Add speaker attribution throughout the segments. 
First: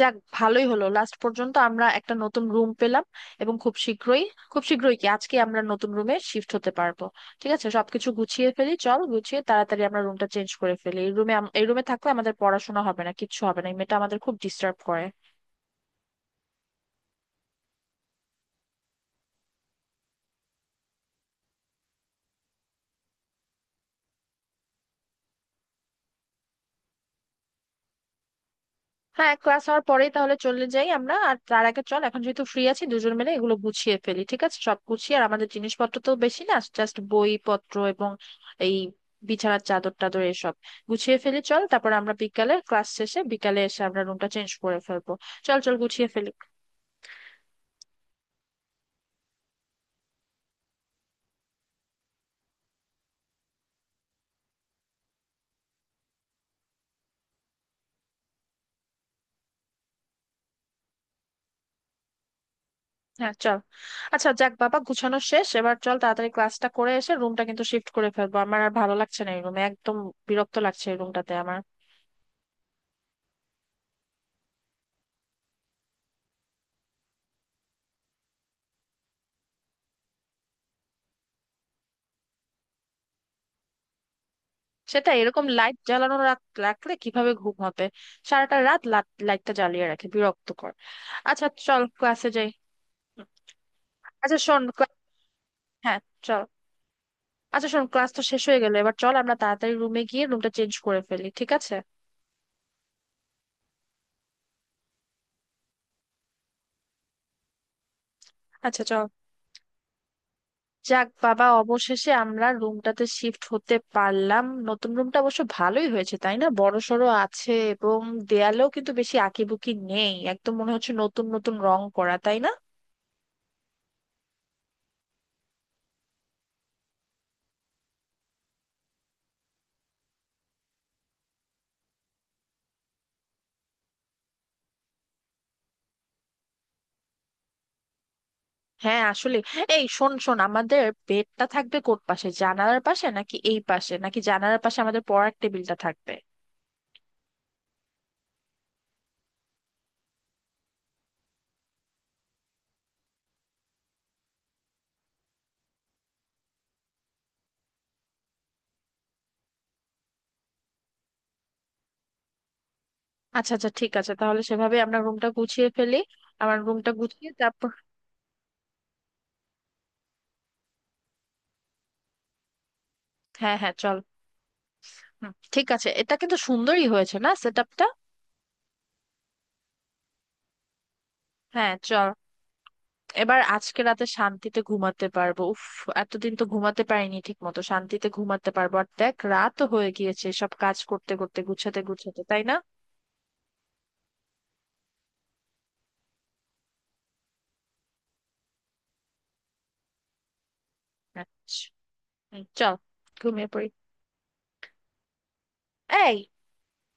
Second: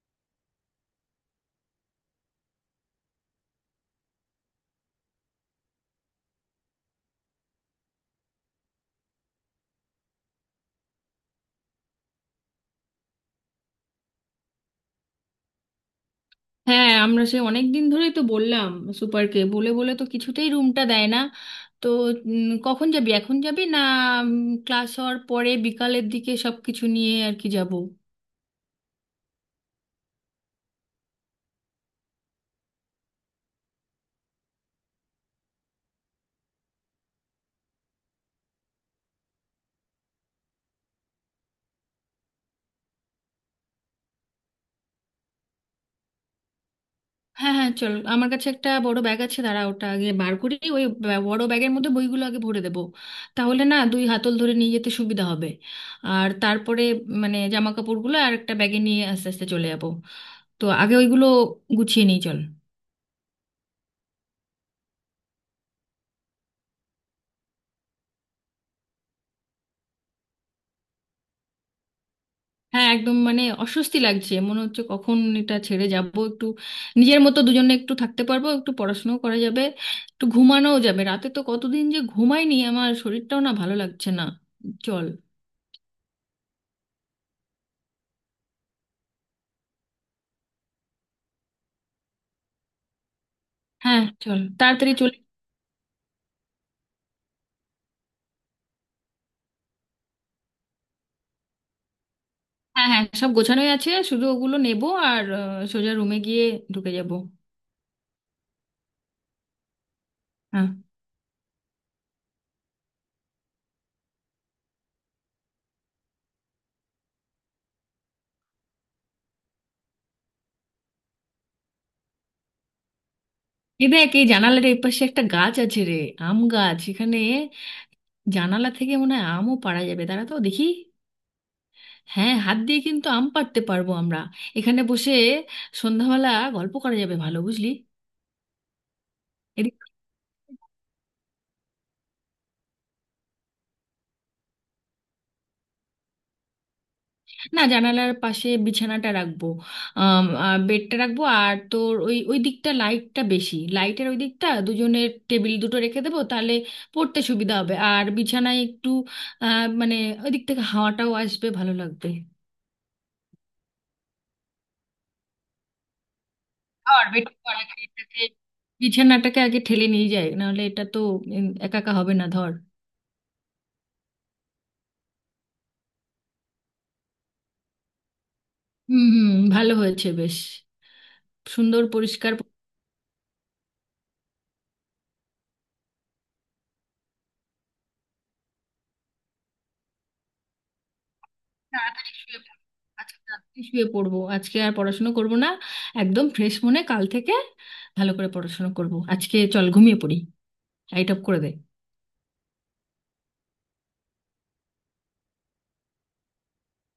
Speaker 1: যাক, ভালোই হলো। লাস্ট পর্যন্ত আমরা একটা নতুন রুম পেলাম এবং খুব শীঘ্রই কি আজকে আমরা নতুন রুমে শিফট হতে পারবো? ঠিক আছে, সবকিছু গুছিয়ে ফেলি, চল গুছিয়ে তাড়াতাড়ি আমরা রুমটা চেঞ্জ করে ফেলি। এই রুমে থাকলে আমাদের পড়াশোনা হবে না, কিচ্ছু হবে না, এই মেয়েটা আমাদের খুব ডিস্টার্ব করে।
Speaker 2: হ্যাঁ, আমরা সে অনেক দিন ধরেই তো বললাম। সুপারকে বলে বলে তো কিছুতেই রুমটা দেয় না। তো কখন যাবি? এখন যাবি না, ক্লাস হওয়ার পরে বিকালের দিকে সব কিছু নিয়ে আর কি যাব।
Speaker 1: হ্যাঁ, ক্লাস হওয়ার পরেই তাহলে চলে যাই আমরা, আর তার আগে চল এখন যেহেতু ফ্রি আছি, দুজন মিলে এগুলো গুছিয়ে ফেলি। ঠিক আছে, সব গুছিয়ে। আর আমাদের জিনিসপত্র তো বেশি না, জাস্ট বই পত্র এবং এই বিছানার চাদর টাদর এসব গুছিয়ে ফেলি চল, তারপর আমরা বিকালে ক্লাস শেষে বিকালে এসে আমরা রুমটা চেঞ্জ করে ফেলবো। চল চল গুছিয়ে ফেলি।
Speaker 2: হ্যাঁ হ্যাঁ চল, আমার কাছে একটা বড় ব্যাগ আছে। দাঁড়া, ওটা আগে বার করি। ওই বড় ব্যাগের মধ্যে বইগুলো আগে ভরে দেবো, তাহলে না দুই হাতল ধরে নিয়ে যেতে সুবিধা হবে। আর তারপরে মানে জামা কাপড়গুলো আর একটা ব্যাগে নিয়ে আস্তে আস্তে চলে যাব। তো আগে ওইগুলো গুছিয়ে নিই, চল।
Speaker 1: হ্যাঁ চল। আচ্ছা, যাক বাবা, গুছানো শেষ। এবার চল তাড়াতাড়ি ক্লাসটা করে এসে রুমটা কিন্তু শিফট করে ফেলবো, আমার আর ভালো লাগছে না এই রুমে একদম, বিরক্ত লাগছে এই রুমটাতে আমার।
Speaker 2: হ্যাঁ একদম, মানে অস্বস্তি লাগছে, মনে হচ্ছে কখন এটা ছেড়ে যাব। একটু নিজের মতো দুজনে একটু থাকতে পারবো, একটু পড়াশোনাও করা যাবে, একটু ঘুমানোও যাবে। রাতে তো কতদিন যে ঘুমাইনি, আমার শরীরটাও না ভালো লাগছে না। চল।
Speaker 1: সেটা এরকম লাইট জ্বালানো রাখলে কিভাবে ঘুম হবে? সারাটা রাত লাইটটা জ্বালিয়ে রাখে, বিরক্তকর। আচ্ছা, চল ক্লাসে যাই।
Speaker 2: হ্যাঁ
Speaker 1: আচ্ছা
Speaker 2: চল
Speaker 1: শোন,
Speaker 2: তাড়াতাড়ি চলে।
Speaker 1: হ্যাঁ, চল। আচ্ছা শোন, ক্লাস তো শেষ হয়ে গেল, এবার চল আমরা তাড়াতাড়ি রুমে গিয়ে রুমটা চেঞ্জ করে ফেলি, ঠিক আছে?
Speaker 2: হ্যাঁ হ্যাঁ, সব গোছানোই আছে, শুধু ওগুলো নেবো আর সোজা রুমে গিয়ে ঢুকে যাব।
Speaker 1: আচ্ছা চল।
Speaker 2: হ্যাঁ।
Speaker 1: যাক বাবা, অবশেষে আমরা রুমটাতে শিফট হতে পারলাম। নতুন রুমটা অবশ্য ভালোই হয়েছে তাই না, বড় সড়ো আছে এবং দেয়ালেও কিন্তু বেশি আঁকিবুকি নেই, একদম মনে হচ্ছে নতুন নতুন রং করা, তাই না?
Speaker 2: এই দেখ, এই জানালার এই পাশে একটা গাছ আছে রে, আম গাছ। এখানে জানালা থেকে মনে হয় আমও পাড়া যাবে, দাঁড়া তো দেখি। হ্যাঁ, হাত দিয়ে কিন্তু আম পাড়তে পারবো আমরা। এখানে বসে সন্ধ্যাবেলা গল্প করা যাবে ভালো, বুঝলি।
Speaker 1: হ্যাঁ, আসলে
Speaker 2: এদিক-
Speaker 1: এই শোন শোন, আমাদের বেডটা থাকবে কোট পাশে, জানালার পাশে নাকি এই পাশে, নাকি জানালার পাশে আমাদের পড়ার টেবিলটা থাকবে?
Speaker 2: না, জানালার পাশে বিছানাটা রাখবো। আর বেডটা রাখবো, আর তোর ওই ওই দিকটা লাইটটা বেশি, লাইটের ওই দিকটা দুজনের টেবিল দুটো রেখে দেবো, তাহলে পড়তে সুবিধা হবে। আর বিছানায় একটু মানে ওই দিক থেকে হাওয়াটাও আসবে, ভালো লাগবে।
Speaker 1: আচ্ছা আচ্ছা, ঠিক আছে তাহলে সেভাবে আমরা রুমটা গুছিয়ে ফেলি। আমার রুমটা
Speaker 2: আর
Speaker 1: গুছিয়ে তারপর।
Speaker 2: এটাকে, বিছানাটাকে আগে ঠেলে নিয়ে যায়, নাহলে এটা তো একা একা হবে না, ধর।
Speaker 1: হ্যাঁ হ্যাঁ চল। ঠিক আছে, এটা কিন্তু সুন্দরই হয়েছে না, সেট আপটা?
Speaker 2: হুম হুম, ভালো হয়েছে বেশ।
Speaker 1: হ্যাঁ
Speaker 2: সুন্দর
Speaker 1: চল।
Speaker 2: পরিষ্কার।
Speaker 1: এবার আজকে রাতে শান্তিতে ঘুমাতে পারবো, উফ। এতদিন তো ঘুমাতে পারিনি ঠিক মতো, শান্তিতে ঘুমাতে পারবো। আর দেখ রাতও হয়ে গিয়েছে সব কাজ করতে করতে, গুছাতে
Speaker 2: তাড়াতাড়ি
Speaker 1: গুছাতে,
Speaker 2: শুয়ে
Speaker 1: তাই না?
Speaker 2: পড়বো, আজকে তাড়াতাড়ি শুয়ে পড়বো। আজকে আর পড়াশোনা করব না, একদম ফ্রেশ মনে কাল থেকে ভালো করে পড়াশোনা করব। আজকে চল ঘুমিয়ে পড়ি, লাইট অফ করে দে।
Speaker 1: আচ্ছা, চল ঘুমিয়ে পড়ি। এই,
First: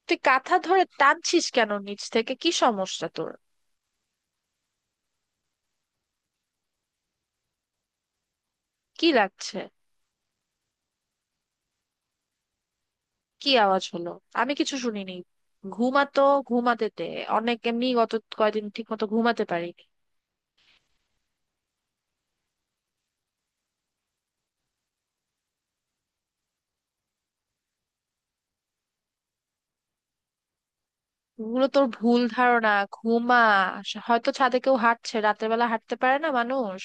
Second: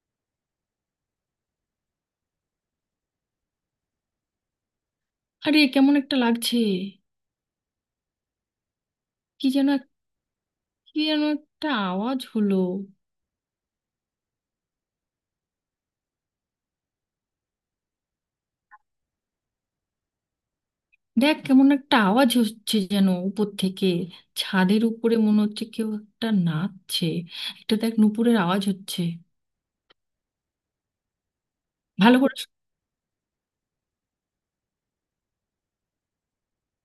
Speaker 1: তুই কাঁথা ধরে টানছিস কেন নিচ থেকে, কি সমস্যা তোর?
Speaker 2: আরে কেমন একটা লাগছে।
Speaker 1: কি
Speaker 2: কি
Speaker 1: লাগছে?
Speaker 2: যেন এক- কি যেন একটা আওয়াজ হলো।
Speaker 1: কি আওয়াজ হলো? আমি কিছু শুনিনি। ঘুমাতো, ঘুমাতে দে। অনেক এমনি গত কয়দিন ঠিক মতো ঘুমাতে পারিনি।
Speaker 2: দেখ, কেমন একটা আওয়াজ হচ্ছে যেন উপর থেকে। ছাদের উপরে মনে হচ্ছে কেউ একটা নাচছে। একটা দেখ, নুপুরের আওয়াজ হচ্ছে।
Speaker 1: এগুলো তোর
Speaker 2: ভালো
Speaker 1: ভুল
Speaker 2: করে শু-
Speaker 1: ধারণা। ঘুমা, হয়তো ছাদে কেউ হাঁটছে, রাতের বেলা হাঁটতে পারে না মানুষ?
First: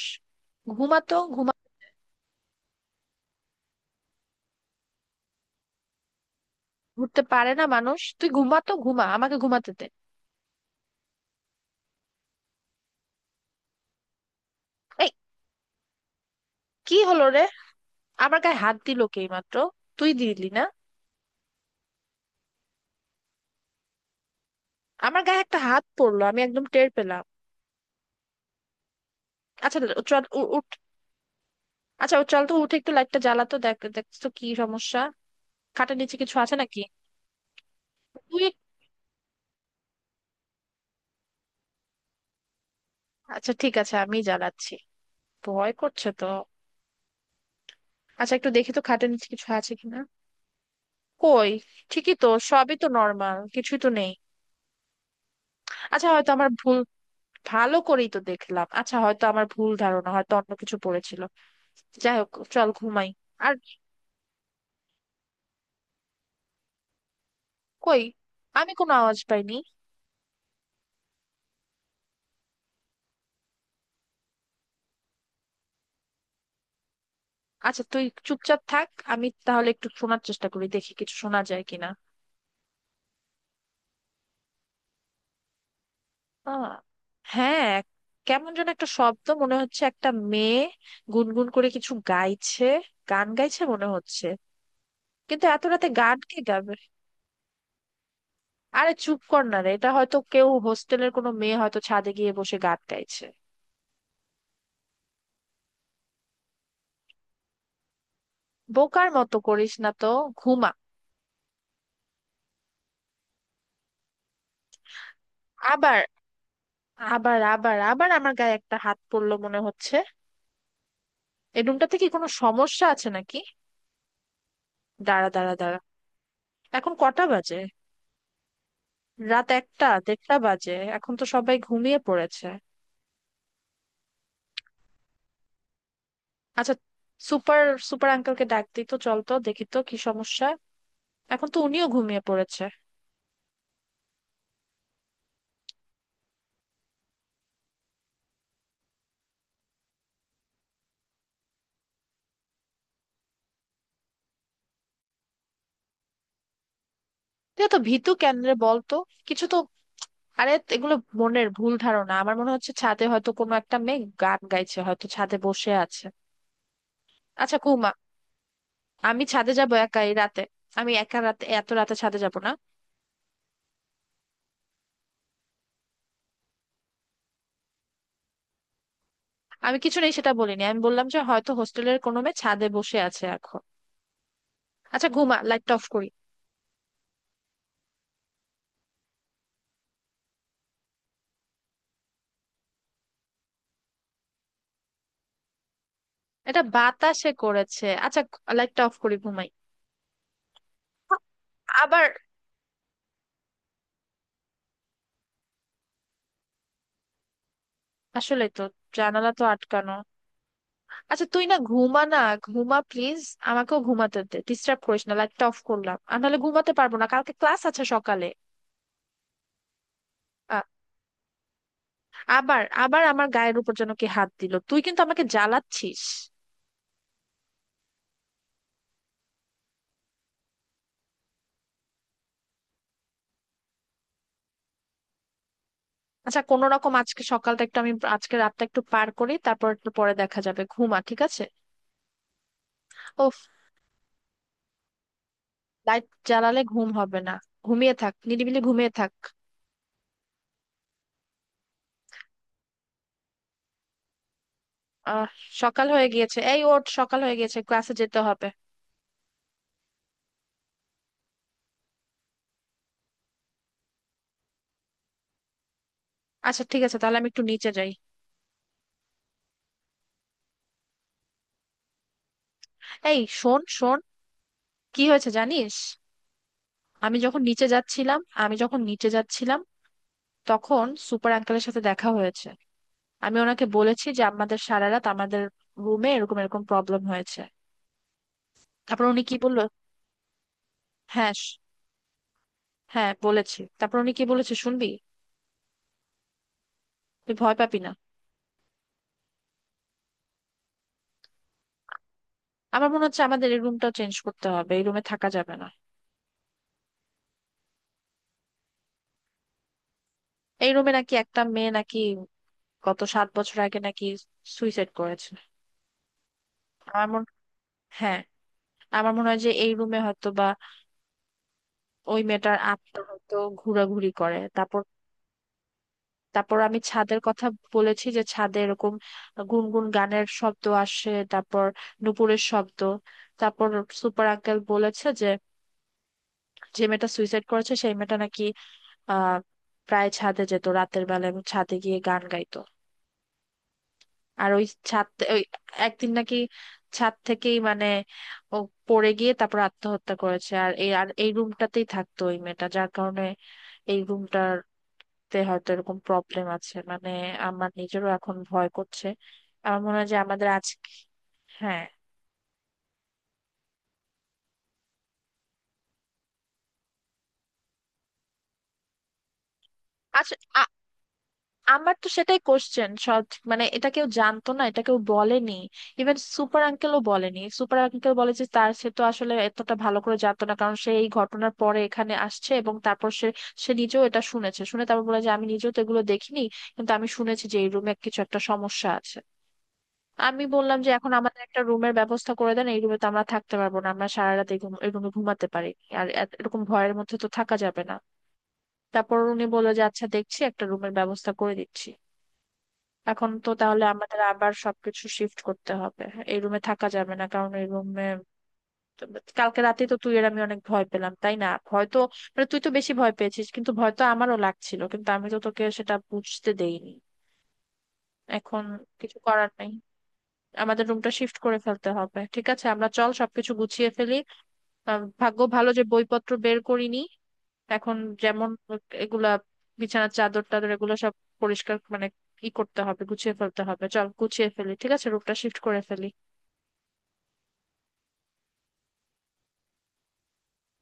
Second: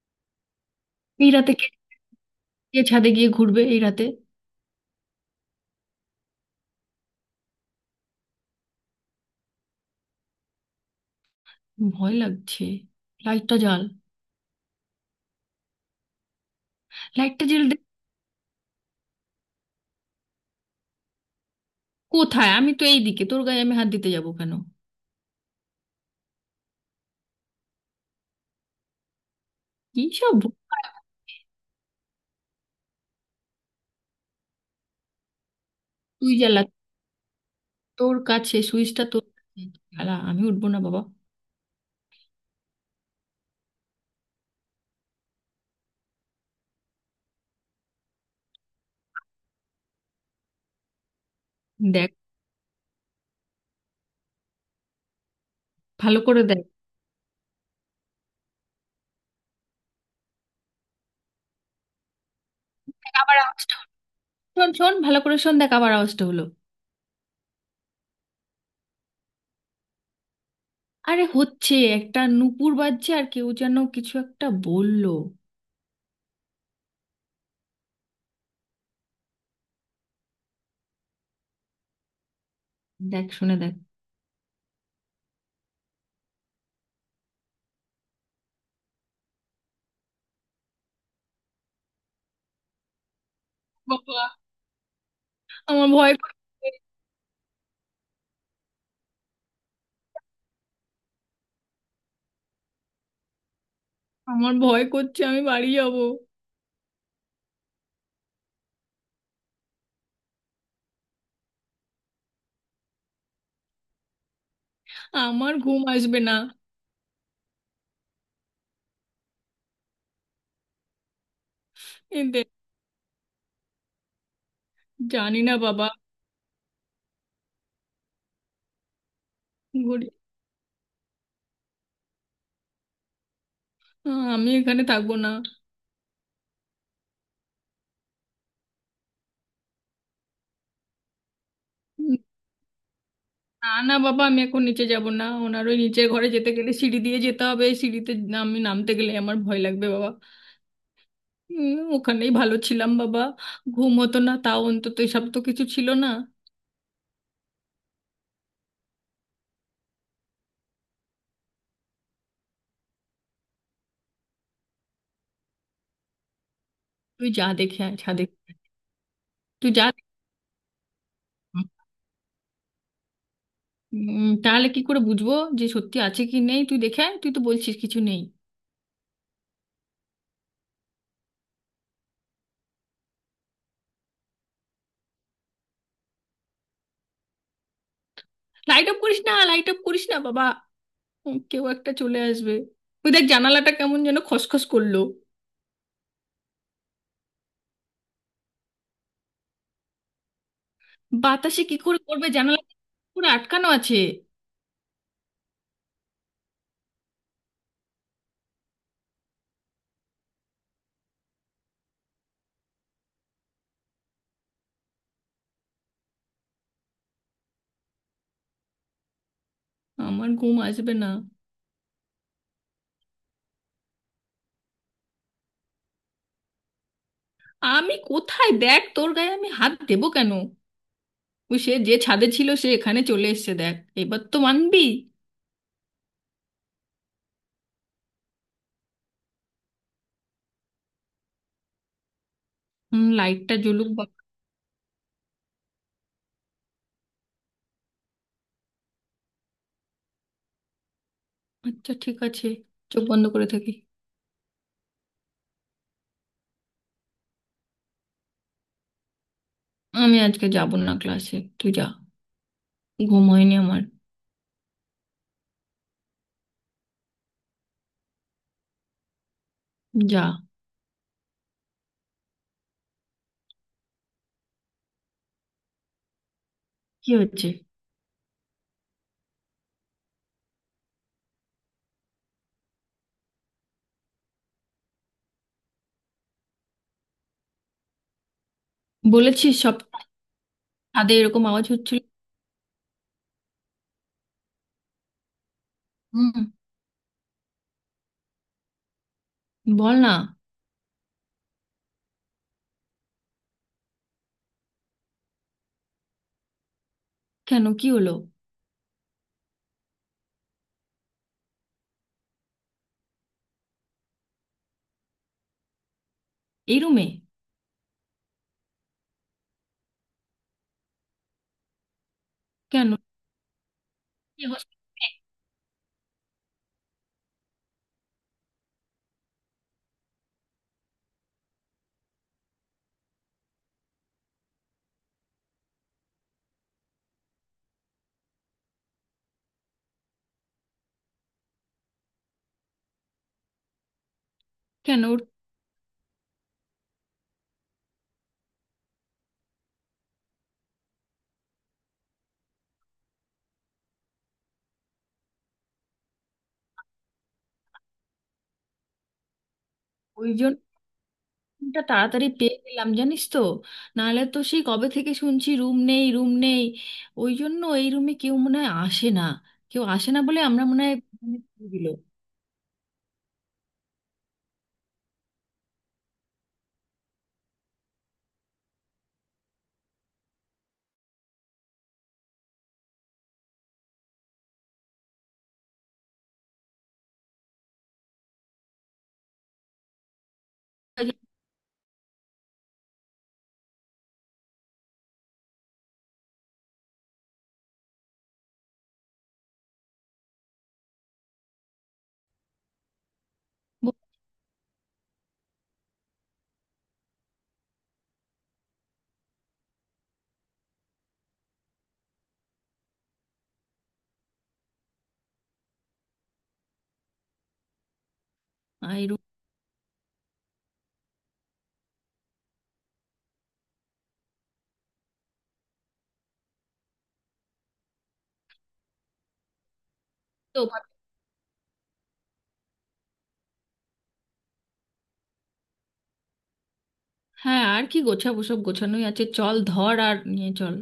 Speaker 1: ঘুমাতো
Speaker 2: এই
Speaker 1: ঘুমা।
Speaker 2: রাতে কে, কে ছাদে গিয়ে ঘুরবে এই রাতে?
Speaker 1: ঘুরতে পারে না মানুষ? তুই ঘুমাতো ঘুমা, আমাকে ঘুমাতে দে।
Speaker 2: ভয় লাগছে, লাইটটা জ্বাল।
Speaker 1: এই, কি হলো রে?
Speaker 2: লাইটটা জ্বেলে দেখ।
Speaker 1: আমার গায়ে হাত দিল কে এই মাত্র, তুই দিলি না?
Speaker 2: কোথায়, আমি তো এইদিকে, তোর গায়ে আমি হাত দিতে যাবো কেন?
Speaker 1: আমার গায়ে একটা হাত পড়লো, আমি একদম টের পেলাম। আচ্ছা,
Speaker 2: কি
Speaker 1: চল
Speaker 2: সব
Speaker 1: উঠ।
Speaker 2: বোকা।
Speaker 1: আচ্ছা ও, চল তো উঠে একটু লাইটটা জ্বালাতো, দেখ দেখ তো কি সমস্যা, খাটের নিচে
Speaker 2: তুই
Speaker 1: কিছু আছে
Speaker 2: জ্বালা,
Speaker 1: নাকি।
Speaker 2: তোর
Speaker 1: তুই এক-
Speaker 2: কাছে সুইচটা, তোর কাছে। জ্বালা, আমি উঠবো না বাবা।
Speaker 1: আচ্ছা ঠিক আছে, আমি জ্বালাচ্ছি। ভয় করছে তো। আচ্ছা একটু দেখি তো খাটের নিচে কিছু আছে কিনা। কই,
Speaker 2: দেখ,
Speaker 1: ঠিকই তো, সবই তো নর্মাল, কিছুই তো নেই। আচ্ছা,
Speaker 2: ভালো
Speaker 1: হয়তো
Speaker 2: করে
Speaker 1: আমার
Speaker 2: দেখ।
Speaker 1: ভুল। ভালো করেই তো দেখলাম, আচ্ছা হয়তো আমার ভুল ধারণা, হয়তো অন্য কিছু পড়েছিল। যাই হোক, চল ঘুমাই।
Speaker 2: দেখ, আবার
Speaker 1: আর
Speaker 2: আওয়াজটা হলো। শোন শোন, ভালো করে শোন, দেখ আবার আওয়াজটা হলো।
Speaker 1: কই, আমি কোনো আওয়াজ পাইনি।
Speaker 2: আরে হচ্ছে, একটা নুপুর বাজছে, আর কেউ যেন কিছু একটা বললো।
Speaker 1: আচ্ছা তুই চুপচাপ থাক, আমি তাহলে একটু শোনার চেষ্টা করি, দেখি কিছু শোনা যায় কিনা।
Speaker 2: দেখ, শুনে দেখ।
Speaker 1: আহ, হ্যাঁ, কেমন যেন একটা শব্দ মনে হচ্ছে, একটা মেয়ে গুনগুন করে কিছু গাইছে, গান গাইছে মনে
Speaker 2: বাবা,
Speaker 1: হচ্ছে। কিন্তু এত রাতে
Speaker 2: আমার ভয়
Speaker 1: গান কে
Speaker 2: করছে।
Speaker 1: গাবে? আরে চুপ কর না রে, এটা হয়তো কেউ হোস্টেলের কোনো মেয়ে হয়তো ছাদে গিয়ে বসে গান গাইছে।
Speaker 2: আমার ভয় করছে, আমি বাড়ি যাব।
Speaker 1: বোকার মতো করিস না তো, ঘুমা।
Speaker 2: আমার ঘুম
Speaker 1: আবার
Speaker 2: আসবে না।
Speaker 1: আবার আবার আবার আমার গায়ে একটা হাত পড়লো মনে হচ্ছে। এই রুমটাতে কি
Speaker 2: এ
Speaker 1: কোনো
Speaker 2: দেখ।
Speaker 1: সমস্যা আছে নাকি? দাঁড়া
Speaker 2: জানি
Speaker 1: দাঁড়া
Speaker 2: না
Speaker 1: দাঁড়া।
Speaker 2: বাবা।
Speaker 1: এখন কটা বাজে? রাত একটা,
Speaker 2: ঘুরি।
Speaker 1: দেড়টা বাজে। এখন তো সবাই ঘুমিয়ে পড়েছে।
Speaker 2: আমি এখানে থাকবো না।
Speaker 1: আচ্ছা, সুপার, সুপার আঙ্কেলকে ডাক দিই তো, চল তো দেখি তো কি সমস্যা। এখন তো উনিও ঘুমিয়ে পড়েছে।
Speaker 2: না না বাবা, আমি এখন নিচে যাব না, ওনার ওই নিচের ঘরে যেতে গেলে সিঁড়ি দিয়ে যেতে হবে, এই সিঁড়িতে আমি নামতে গেলে আমার ভয় লাগবে বাবা। ওখানেই ভালো ছিলাম বাবা, ঘুম হতো না তাও অন্তত এসব তো কিছু ছিল না।
Speaker 1: তুই তো ভীতু, কেন রে বল তো? কিছু তো, আরে এগুলো মনের ভুল ধারণা। আমার মনে হচ্ছে ছাদে হয়তো কোনো একটা মেয়ে গান গাইছে, হয়তো ছাদে বসে আছে।
Speaker 2: তুই যা
Speaker 1: আচ্ছা
Speaker 2: দেখে
Speaker 1: ঘুমা।
Speaker 2: আয় ছাদে।
Speaker 1: আমি ছাদে
Speaker 2: তুই
Speaker 1: যাবো
Speaker 2: যা
Speaker 1: একা
Speaker 2: দেখে
Speaker 1: এই রাতে? আমি একা রাতে,
Speaker 2: আয়।
Speaker 1: এত রাতে ছাদে যাব না।
Speaker 2: তাহলে কি করে বুঝবো যে সত্যি আছে কি নেই? তুই দেখে আয়, তুই তো বলছিস কিছু নেই।
Speaker 1: আমি কিছু নেই সেটা বলিনি, আমি বললাম যে হয়তো হোস্টেলের কোনো মেয়ে ছাদে বসে আছে এখন। আচ্ছা ঘুমা, লাইটটা অফ করি।
Speaker 2: লাইট অফ করিস না, লাইট অফ করিস না বাবা। কেউ একটা চলে আসবে। তুই দেখ, জানালাটা কেমন যেন খসখস করলো।
Speaker 1: এটা বাতাসে করেছে। আচ্ছা, লাইটটা অফ করি, ঘুমাই।
Speaker 2: বাতাসে কি করে
Speaker 1: আবার।
Speaker 2: করবে জানালা? পুরো আটকানো আছে।
Speaker 1: আসলে তো জানালা তো আটকানো। আচ্ছা তুই না, ঘুমা না, ঘুমা প্লিজ। আমাকেও ঘুমাতে দে, ডিস্টার্ব করিস না। লাইটটা অফ করলাম, আর নাহলে ঘুমাতে পারবো না, কালকে ক্লাস আছে সকালে।
Speaker 2: আমার ঘুম
Speaker 1: আ-
Speaker 2: আসবে না।
Speaker 1: আবার, আবার আমার গায়ের উপর যেন কে হাত দিল, তুই কিন্তু আমাকে জ্বালাচ্ছিস।
Speaker 2: আমি কোথায়, দেখ, তোর গায়ে আমি হাত দেবো কেন? ওই সে যে ছাদে ছিল, সে এখানে চলে এসেছে দেখ, এবার তো মানবি।
Speaker 1: আচ্ছা, কোনো রকম আজকে সকালটা একটু, আমি আজকে রাতটা একটু পার করি, তারপর একটু পরে দেখা যাবে। ঘুমা, ঠিক আছে?
Speaker 2: হুম,
Speaker 1: ওফ,
Speaker 2: লাইটটা জ্বলুক বা।
Speaker 1: লাইট জ্বালালে ঘুম হবে না। ঘুমিয়ে থাক, নিরিবিলি ঘুমিয়ে থাক।
Speaker 2: আচ্ছা ঠিক আছে, চোখ বন্ধ করে থাকি।
Speaker 1: আহ, সকাল হয়ে গিয়েছে। এই, ওঠ, সকাল হয়ে গিয়েছে, ক্লাসে যেতে হবে।
Speaker 2: আমি আজকে যাব না ক্লাসে, তুই যা। ঘুম হয়নি আমার।
Speaker 1: আচ্ছা ঠিক আছে, তাহলে আমি একটু নিচে যাই।
Speaker 2: যা।
Speaker 1: এই শোন শোন, কি হয়েছে জানিস?
Speaker 2: কি
Speaker 1: আমি যখন
Speaker 2: হচ্ছে?
Speaker 1: নিচে যাচ্ছিলাম, আমি যখন নিচে যাচ্ছিলাম, তখন সুপার আঙ্কেলের সাথে দেখা হয়েছে। আমি ওনাকে বলেছি যে আমাদের সারা রাত আমাদের রুমে এরকম এরকম প্রবলেম হয়েছে। তারপর উনি কি
Speaker 2: বলেছিস
Speaker 1: বললো,
Speaker 2: সব, ছাদে
Speaker 1: হ্যাঁ শ-
Speaker 2: এরকম আওয়াজ হচ্ছিল?
Speaker 1: হ্যাঁ বলেছি, তারপর উনি কি বলেছে শুনবি?
Speaker 2: হুম।
Speaker 1: তুই ভয় পাবি না।
Speaker 2: বল না।
Speaker 1: আমার মনে হচ্ছে আমাদের এই রুমটাও চেঞ্জ করতে হবে, এই রুমে থাকা যাবে না।
Speaker 2: কেন, কি হলো?
Speaker 1: এই রুমে নাকি একটা মেয়ে নাকি গত 7 বছর আগে নাকি সুইসাইড করেছে।
Speaker 2: এই রুমে?
Speaker 1: আমার মনে, হ্যাঁ, আমার মনে হয় যে এই রুমে হয়তো ওই মেয়েটার
Speaker 2: কেন,
Speaker 1: আত্মা হয়তো ঘোরাঘুরি করে।
Speaker 2: কি হস-
Speaker 1: তারপর, তারপর আমি ছাদের কথা বলেছি যে ছাদে এরকম গুনগুন গানের শব্দ আসে, তারপর নুপুরের শব্দ। তারপর সুপার আঙ্কেল বলেছে যে, যে মেয়েটা সুইসাইড করেছে, সেই মেয়েটা নাকি আহ প্রায় ছাদে যেত রাতের বেলা এবং ছাদে গিয়ে গান গাইতো। আর ওই
Speaker 2: কেন
Speaker 1: ছাদ, ওই একদিন নাকি ছাদ থেকেই মানে ও পড়ে গিয়ে তারপর আত্মহত্যা করেছে। আর এই, আর এই রুমটাতেই থাকতো ওই মেয়েটা, যার কারণে এই রুমটার তে হয়তো এরকম প্রবলেম আছে। মানে আমার নিজেরও এখন ভয় করছে, আমার মনে হয় যে
Speaker 2: ওই
Speaker 1: আমাদের
Speaker 2: জন্য
Speaker 1: আজ,
Speaker 2: রুমটা
Speaker 1: হ্যাঁ।
Speaker 2: তাড়াতাড়ি পেয়ে গেলাম জানিস তো, নাহলে তো সেই কবে থেকে শুনছি রুম নেই রুম নেই। ওই জন্য এই রুমে কেউ মনে হয় আসে না, কেউ আসে না
Speaker 1: আচ্ছা,
Speaker 2: বলে আমরা
Speaker 1: আ-
Speaker 2: মনে হয় দিল
Speaker 1: আমার তো সেটাই কোশ্চেন সব। মানে এটা কেউ জানতো না, এটা কেউ বলেনি, ইভেন সুপার আঙ্কেলও বলেনি। সুপার আঙ্কেল বলে যে তার, সে তো আসলে এতটা ভালো করে জানতো না, কারণ সে এই ঘটনার পরে এখানে আসছে। এবং তারপর সে, সে নিজেও এটা শুনেছে, শুনে তারপর বলে যে আমি নিজেও তো এগুলো দেখিনি, কিন্তু আমি শুনেছি যে এই রুমে কিছু একটা সমস্যা আছে। আমি বললাম যে এখন আমাদের একটা রুমের ব্যবস্থা করে দেন, এই রুমে তো আমরা থাকতে পারবো না, আমরা সারা রাত এই এই রুমে ঘুমাতে পারি আর এরকম ভয়ের মধ্যে তো থাকা যাবে না। তারপর উনি বললো যে আচ্ছা দেখছি, একটা রুমের ব্যবস্থা করে দিচ্ছি। এখন তো তাহলে আমাদের আবার সবকিছু শিফট করতে হবে, এই রুমে থাকা যাবে না, কারণ এই রুমে কালকে রাতে তো তুই আর আমি অনেক ভয় পেলাম, তাই না? ভয় তো, মানে তুই তো বেশি ভয় পেয়েছিস, কিন্তু ভয় তো আমারও লাগছিল কিন্তু আমি তো তোকে সেটা বুঝতে দেইনি। এখন
Speaker 2: এই
Speaker 1: কিছু
Speaker 2: রুম
Speaker 1: করার নাই, আমাদের রুমটা শিফট করে ফেলতে হবে, ঠিক আছে? আমরা চল সবকিছু গুছিয়ে ফেলি। ভাগ্য ভালো যে বইপত্র বের করিনি। এখন যেমন এগুলা বিছানার চাদর
Speaker 2: তো।
Speaker 1: টাদর এগুলো সব পরিষ্কার মানে ই করতে হবে, গুছিয়ে ফেলতে হবে। চল গুছিয়ে ফেলি, ঠিক আছে? রুমটা শিফট করে ফেলি।
Speaker 2: হ্যাঁ, আর কি গোছাবো, সব গোছানোই আছে, চল ধর আর নিয়ে চল।